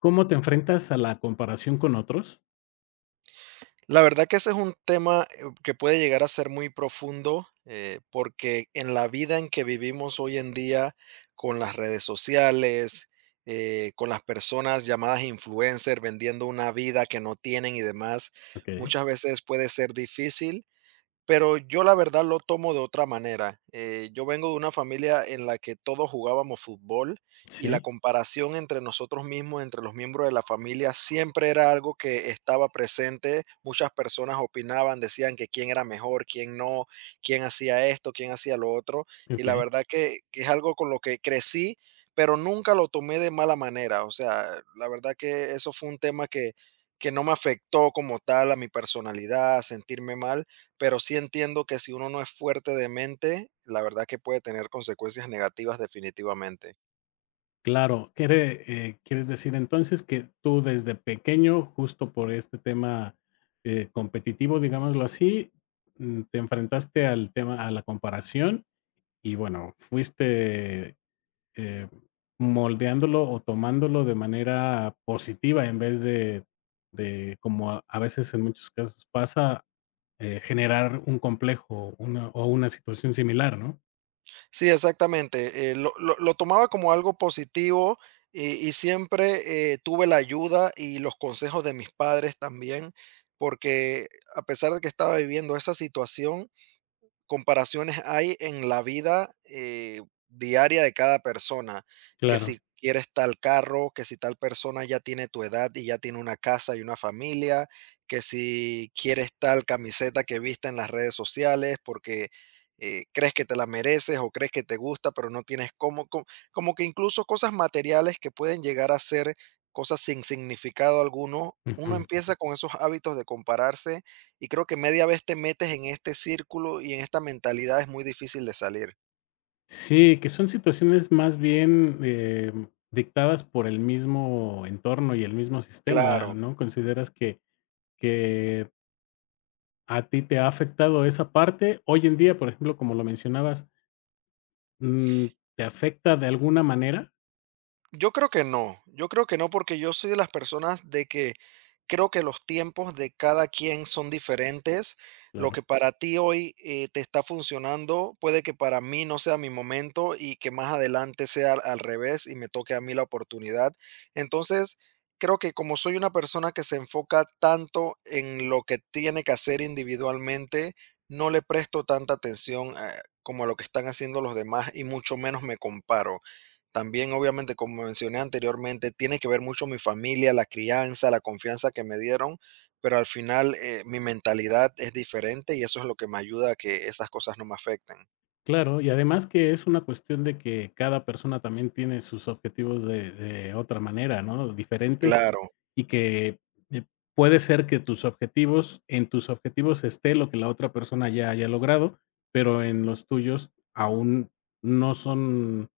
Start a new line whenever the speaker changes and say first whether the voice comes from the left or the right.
left: ¿Cómo te enfrentas a la comparación con otros?
right: La verdad que ese es un tema que puede llegar a ser muy profundo, porque en la vida en que vivimos hoy en día, con las redes sociales, con las personas llamadas influencers vendiendo una vida que no tienen y demás,
left: Okey,
right: muchas veces puede ser difícil pero yo la verdad lo tomo de otra manera. Yo vengo de una familia en la que todos jugábamos fútbol y la
left: sí,
right: comparación entre nosotros mismos, entre los miembros de la familia, siempre era algo que estaba presente. Muchas personas opinaban, decían que quién era mejor, quién no, quién hacía esto, quién hacía lo otro. Y la
left: okey,
right: verdad que es algo con lo que crecí, pero nunca lo tomé de mala manera. O sea, la verdad que eso fue un tema que no me afectó como tal a mi personalidad, a sentirme mal, pero sí entiendo que si uno no es fuerte de mente, la verdad que puede tener consecuencias negativas definitivamente.
left: claro. Quiere, ¿quieres decir entonces que tú desde pequeño, justo por este tema, competitivo, digámoslo así, te enfrentaste al tema a la comparación y bueno, fuiste, eh, moldeándolo o tomándolo de manera positiva en vez de como a veces en muchos casos pasa. Generar un complejo, una o una situación similar, ¿no?
right: Sí, exactamente. Lo tomaba como algo positivo y siempre tuve la ayuda y los consejos de mis padres también, porque a pesar de que estaba viviendo esa situación, comparaciones hay en la vida diaria de cada persona, que
left: Claro.
right: si quieres tal carro, que si tal persona ya tiene tu edad y ya tiene una casa y una familia, que si quieres tal camiseta que viste en las redes sociales porque crees que te la mereces o crees que te gusta, pero no tienes cómo, como que incluso cosas materiales que pueden llegar a ser cosas sin significado alguno, uno
left: Ujú.
right: empieza con esos hábitos de compararse y creo que media vez te metes en este círculo y en esta mentalidad es muy difícil de salir.
left: Sí, que son situaciones más bien, dictadas por el mismo entorno y el mismo sistema,
right: Claro.
left: ¿no? ¿Consideras que a ti te ha afectado esa parte? Hoy en día, por ejemplo, como lo mencionabas, mm, ¿te afecta de alguna manera?
right: Yo creo que no, yo creo que no, porque yo soy de las personas de que creo que los tiempos de cada quien son diferentes. Lo
left: Claro.
right: que para ti hoy te está funcionando, puede que para mí no sea mi momento y que más adelante sea al revés y me toque a mí la oportunidad. Entonces, creo que como soy una persona que se enfoca tanto en lo que tiene que hacer individualmente, no le presto tanta atención como a lo que están haciendo los demás y mucho menos me comparo. También, obviamente, como mencioné anteriormente, tiene que ver mucho mi familia, la crianza, la confianza que me dieron, pero al final, mi mentalidad es diferente y eso es lo que me ayuda a que estas cosas no me afecten.
left: Claro, y además que es una cuestión de que cada persona también tiene sus objetivos de otra manera, ¿no? Diferentes,
right: Claro.
left: y que, eh, puede ser que tus objetivos en tus objetivos esté lo que la otra persona ya haya logrado, pero en los tuyos aún no son,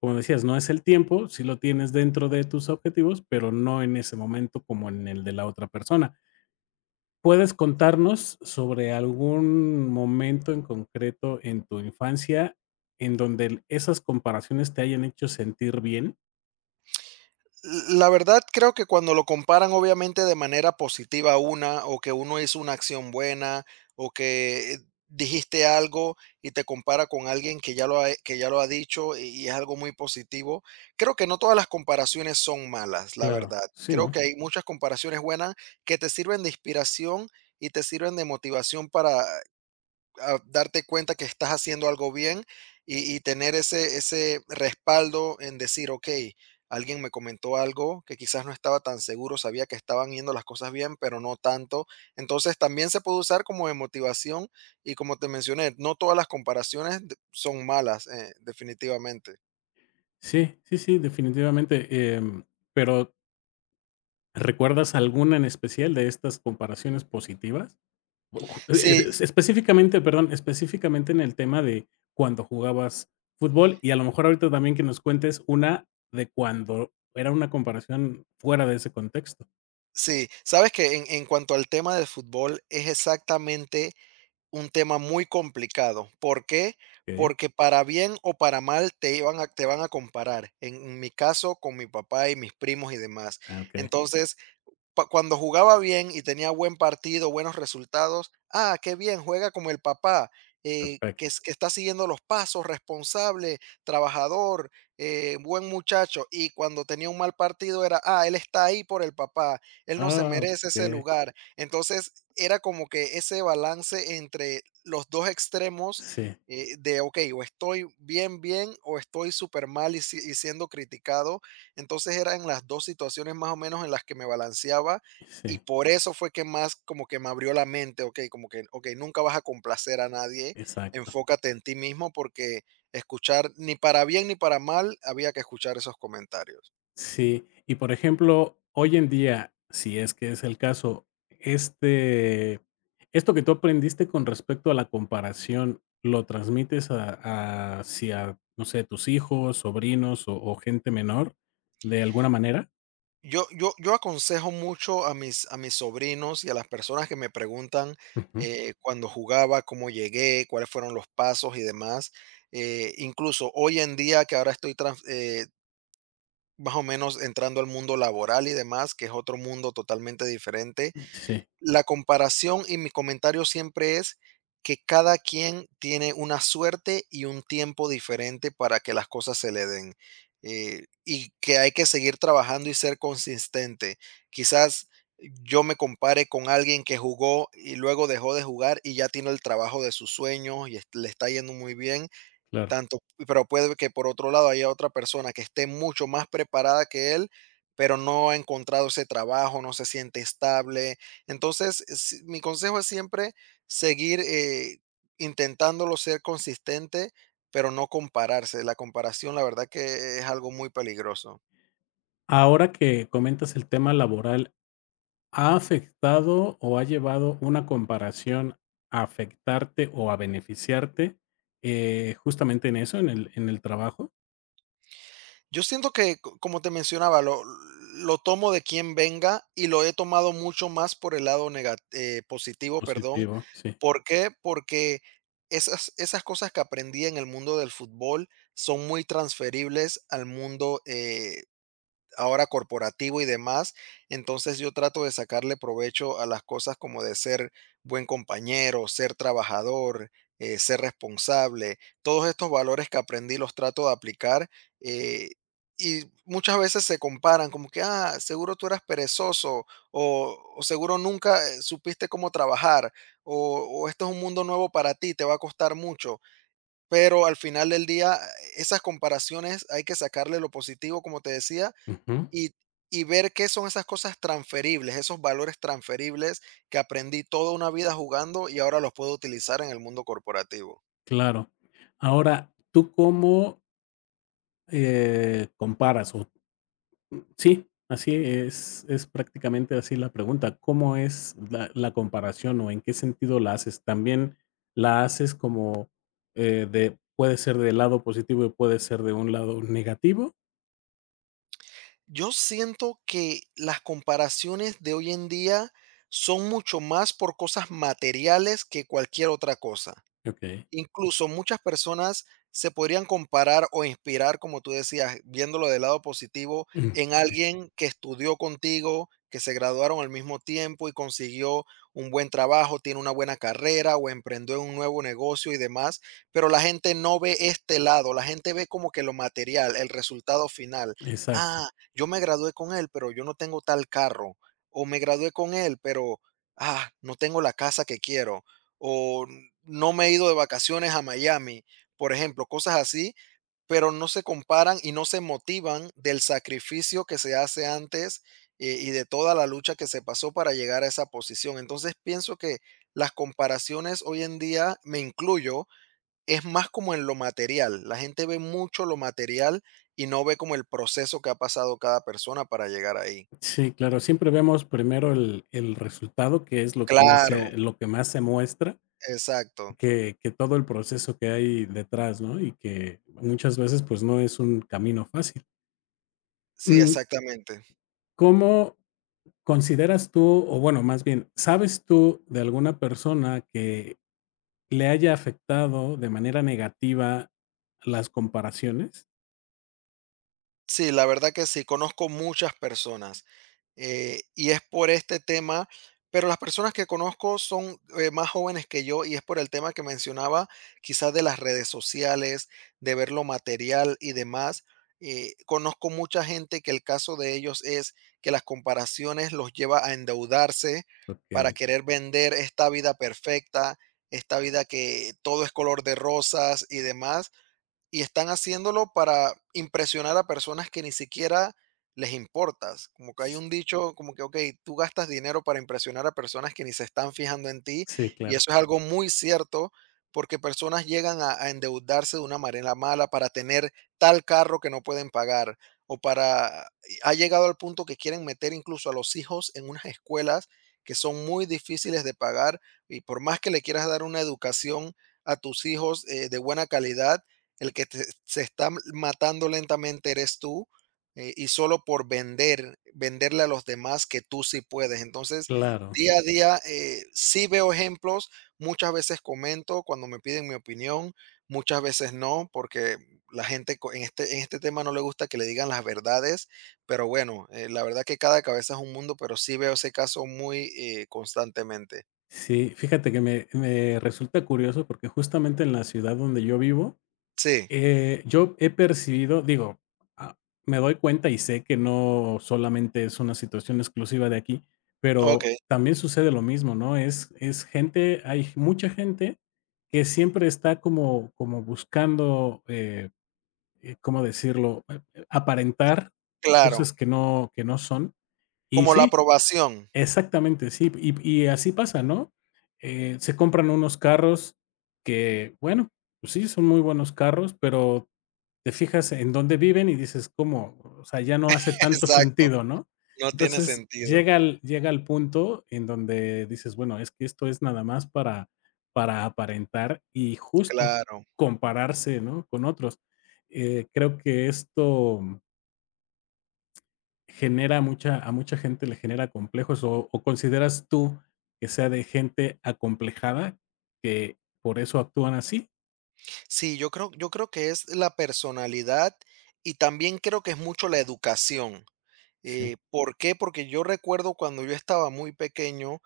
left: como decías, no es el tiempo, sí lo tienes dentro de tus objetivos, pero no en ese momento como en el de la otra persona. ¿Puedes contarnos sobre algún momento en concreto en tu infancia en donde el esas comparaciones te hayan hecho sentir bien?
right: La verdad, creo que cuando lo comparan, obviamente, de manera positiva una, o que uno hizo una acción buena, o que dijiste algo y te compara con alguien que ya lo ha, que ya lo ha dicho y es algo muy positivo. Creo que no todas las comparaciones son malas, la
left: Claro.
right: verdad.
left: Sí,
right: Creo
left: ¿no?
right: que hay muchas comparaciones buenas que te sirven de inspiración y te sirven de motivación para a darte cuenta que estás haciendo algo bien y tener ese respaldo en decir, ok, alguien me comentó algo que quizás no estaba tan seguro, sabía que estaban yendo las cosas bien, pero no tanto. Entonces también se puede usar como de motivación y como te mencioné, no todas las comparaciones son malas, definitivamente.
left: Sí, sí, sí, definitivamente, pero, ¿recuerdas alguna en especial de estas comparaciones positivas? Bu ju e es
right: Sí,
left: específicamente, perdón, específicamente en el tema de cuando jugabas fútbol, y a lo mejor ahorita también que nos cuentes una de cuando era una comparación fuera de ese contexto.
right: sí, sabes que en cuanto al tema del fútbol es exactamente un tema muy complicado. ¿Por qué?
left: Okey.
right: Porque para bien o para mal te van a comparar, en mi caso, con mi papá y mis primos y demás.
left: Ah, okey.
right: Entonces, cuando jugaba bien y tenía buen partido, buenos resultados, ah, qué bien, juega como el papá,
left: Perfecto.
right: que está siguiendo los pasos, responsable, trabajador, buen muchacho. Y cuando tenía un mal partido era, ah, él está ahí por el papá, él no se
left: Ah,
right: merece ese
left: okey.
right: lugar. Entonces era como que ese balance entre los dos extremos,
left: Sí,
right: de, ok, o estoy bien, bien, o estoy súper mal y y siendo criticado, entonces eran las 2 situaciones más o menos en las que me balanceaba y
left: sí,
right: por eso fue que más como que me abrió la mente, okey, como que, okey, nunca vas a complacer a nadie,
left: exacto.
right: enfócate en ti mismo porque escuchar ni para bien ni para mal había que escuchar esos comentarios.
left: Sí, y, por ejemplo, hoy en día, si es que es el caso, este esto que tú aprendiste con respecto a la comparación, ¿lo transmites a hacia, no sé, tus hijos, sobrinos o gente menor, de alguna manera?
right: Yo aconsejo mucho a mis sobrinos y a las personas que me preguntan,
left: Ujú.
right: cuando jugaba, cómo llegué, cuáles fueron los pasos y demás. Incluso hoy en día que ahora estoy trans más o menos entrando al mundo laboral y demás, que es otro mundo totalmente diferente.
left: Sí,
right: La comparación y mi comentario siempre es que cada quien tiene una suerte y un tiempo diferente para que las cosas se le den, y que hay que seguir trabajando y ser consistente. Quizás yo me compare con alguien que jugó y luego dejó de jugar y ya tiene el trabajo de sus sueños y le está yendo muy bien
left: claro.
right: tanto, pero puede que por otro lado haya otra persona que esté mucho más preparada que él, pero no ha encontrado ese trabajo, no se siente estable. Entonces, mi consejo es siempre seguir intentándolo, ser consistente, pero no compararse. La comparación, la verdad que es algo muy peligroso.
left: Ahora que comentas el tema laboral, ¿ha afectado o ha llevado una comparación a afectarte o a beneficiarte, justamente en eso, en el trabajo?
right: Yo siento que, co como te mencionaba, lo tomo de quien venga y lo he tomado mucho más por el lado nega positivo, perdón.
left: Positivo, sí.
right: ¿Por qué? Porque esas cosas que aprendí en el mundo del fútbol son muy transferibles al mundo, ahora corporativo y demás. Entonces yo trato de sacarle provecho a las cosas como de ser buen compañero, ser trabajador, ser responsable. Todos estos valores que aprendí los trato de aplicar. eh, y muchas veces se comparan como que, ah, seguro tú eras perezoso o seguro nunca supiste cómo trabajar o esto es un mundo nuevo para ti, te va a costar mucho. Pero al final del día, esas comparaciones hay que sacarle lo positivo, como te decía,
left: Ujú,
right: y y ver qué son esas cosas transferibles, esos valores transferibles que aprendí toda una vida jugando y ahora los puedo utilizar en el mundo corporativo.
left: claro. Ahora, ¿tú cómo, comparas? O sí, así es prácticamente así la pregunta, ¿cómo es la comparación o en qué sentido la haces? ¿También la haces como, de puede ser del lado positivo y puede ser de un lado negativo?
right: Yo siento que las comparaciones de hoy en día son mucho más por cosas materiales que cualquier otra cosa.
left: Okey.
right: Incluso muchas personas se podrían comparar o inspirar, como tú decías, viéndolo del lado positivo,
left: Mm,
right: en
left: sí,
right: alguien que estudió contigo, que se graduaron al mismo tiempo y consiguió un buen trabajo, tiene una buena carrera o emprendió un nuevo negocio y demás, pero la gente no ve este lado, la gente ve como que lo material, el resultado final.
left: exacto.
right: Ah, yo me gradué con él, pero yo no tengo tal carro, o me gradué con él, pero ah, no tengo la casa que quiero o no me he ido de vacaciones a Miami, por ejemplo, cosas así, pero no se comparan y no se motivan del sacrificio que se hace antes, y de toda la lucha que se pasó para llegar a esa posición. Entonces pienso que las comparaciones hoy en día, me incluyo, es más como en lo material. La gente ve mucho lo material y no ve como el proceso que ha pasado cada persona para llegar ahí.
left: Sí, claro, siempre vemos primero el resultado, que es lo que más
right: Claro,
left: se lo que más se muestra,
right: exacto.
left: que todo el proceso que hay detrás, ¿no? Y que muchas veces, pues, no es un camino fácil.
right: Sí,
left: Mm,
right: exactamente.
left: ¿cómo consideras tú, o bueno, más bien, sabes tú de alguna persona que le haya afectado de manera negativa las comparaciones?
right: Sí, la verdad que sí, conozco muchas personas y es por este tema, pero las personas que conozco son más jóvenes que yo y es por el tema que mencionaba, quizás de las redes sociales, de ver lo material y demás. Conozco mucha gente que el caso de ellos es que las comparaciones los lleva a endeudarse para
left: Porque
right: querer vender esta vida perfecta, esta vida que todo es color de rosas y demás y están haciéndolo para impresionar a personas que ni siquiera les importas. Como que hay un dicho, como que, ok, tú gastas dinero para impresionar a personas que ni se están fijando en ti,
left: sí,
right: y
left: claro,
right: eso es algo muy cierto, porque personas llegan a endeudarse de una manera mala para tener tal carro que no pueden pagar, o para, ha llegado al punto que quieren meter incluso a los hijos en unas escuelas que son muy difíciles de pagar, y por más que le quieras dar una educación a tus hijos, de buena calidad, el que se está matando lentamente eres tú, y solo por vender, venderle a los demás que tú sí puedes. Entonces,
left: claro.
right: día a día sí veo ejemplos, muchas veces comento cuando me piden mi opinión, muchas veces no, porque la gente en este tema no le gusta que le digan las verdades, pero bueno, la verdad que cada cabeza es un mundo, pero sí veo ese caso muy constantemente.
left: Sí, fíjate que me resulta curioso porque justamente en la ciudad donde yo vivo,
right: Sí,
left: yo he percibido, digo, ah, me doy cuenta y sé que no solamente es una situación exclusiva de aquí,
right: ok,
left: pero también sucede lo mismo, ¿no? Es gente hay mucha gente que siempre está como como buscando, ¿cómo decirlo? Aparentar
right: claro,
left: cosas que no son. Y
right: como la
left: sí
right: aprobación.
left: exactamente, sí. Y así pasa, ¿no? Se compran unos carros que, bueno, pues sí, son muy buenos carros, pero te fijas en dónde viven y dices: "¿Cómo?". O sea, ya no hace tanto
right: Exacto.
left: sentido, ¿no?
right: No tiene
left: Entonces,
right: sentido,
left: llega al punto en donde dices: "Bueno, es que esto es nada más para aparentar y justo
right: claro.
left: compararse, ¿no?, con otros". Creo que esto genera mucha a mucha gente le genera complejos, o consideras tú que sea de gente acomplejada que por eso actúan así.
right: Sí, yo creo, yo creo que es la personalidad y también creo que es mucho la educación.
left: Sí,
right: ¿Por qué? Porque yo recuerdo cuando yo estaba muy pequeño,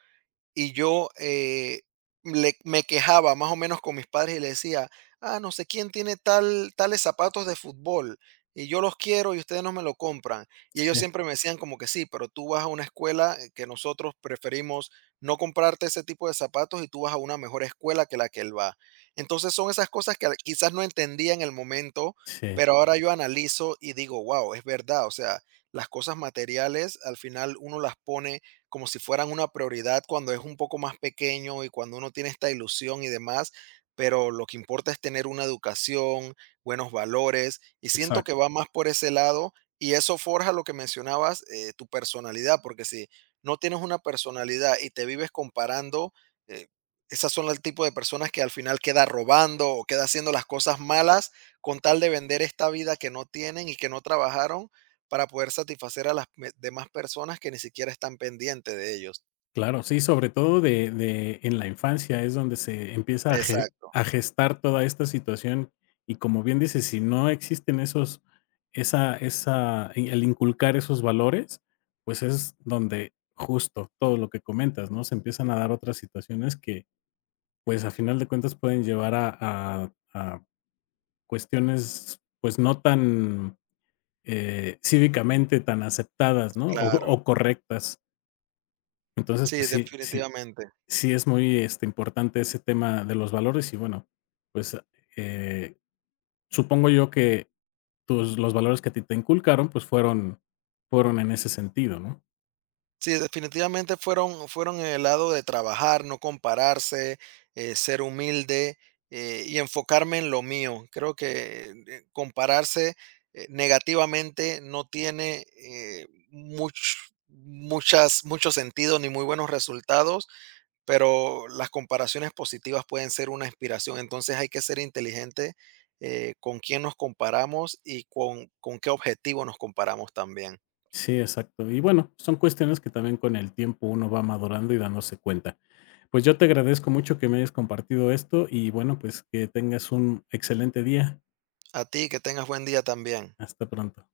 right: y yo, le me quejaba más o menos con mis padres y le decía: "Ah, no sé quién tiene tales zapatos de fútbol, y yo los quiero y ustedes no me lo compran". Y ellos
left: sí,
right: siempre me decían como que: "Sí, pero tú vas a una escuela que nosotros preferimos no comprarte ese tipo de zapatos y tú vas a una mejor escuela que la que él va". Entonces, son esas cosas que quizás no entendía en el momento,
left: sí,
right: pero ahora yo analizo y digo: "Wow, es verdad". O sea, las cosas materiales al final uno las pone como si fueran una prioridad cuando es un poco más pequeño y cuando uno tiene esta ilusión y demás, pero lo que importa es tener una educación, buenos valores, y siento que
left: exacto.
right: va más por ese lado y eso forja lo que mencionabas, tu personalidad, porque si no tienes una personalidad y te vives comparando, eh, esas son el tipo de personas que al final queda robando o queda haciendo las cosas malas con tal de vender esta vida que no tienen y que no trabajaron para poder satisfacer a las me demás personas que ni siquiera están pendientes de ellos.
left: Claro, sí, sobre todo de en la infancia es donde se empieza a ge
right: Exacto,
left: a gestar toda esta situación y como bien dices, si no existen esos esa esa y el inculcar esos valores, pues es donde justo todo lo que comentas, ¿no? Se empiezan a dar otras situaciones que pues, a final de cuentas pueden llevar a cuestiones, pues, no tan, cívicamente tan aceptadas, ¿no?
right: claro.
left: O correctas. Entonces,
right: Sí,
left: pues
right: definitivamente.
left: sí es muy, este, importante ese tema de los valores y, bueno, pues, eh, supongo yo que tus los valores que a ti te inculcaron, pues, fueron en ese sentido, ¿no?
right: Sí, definitivamente fueron en el lado de trabajar, no compararse, ser humilde, y enfocarme en lo mío. Creo que, compararse, negativamente no tiene, mucho sentido ni muy buenos resultados, pero las comparaciones positivas pueden ser una inspiración. Entonces hay que ser inteligente, con quién nos comparamos y con qué objetivo nos comparamos también.
left: Sí, exacto. Y bueno, son cuestiones que también con el tiempo uno va madurando y dándose cuenta. Pues yo te agradezco mucho que me hayas compartido esto y bueno, pues que tengas un excelente día.
right: A ti, que tengas buen día también.
left: Hasta pronto.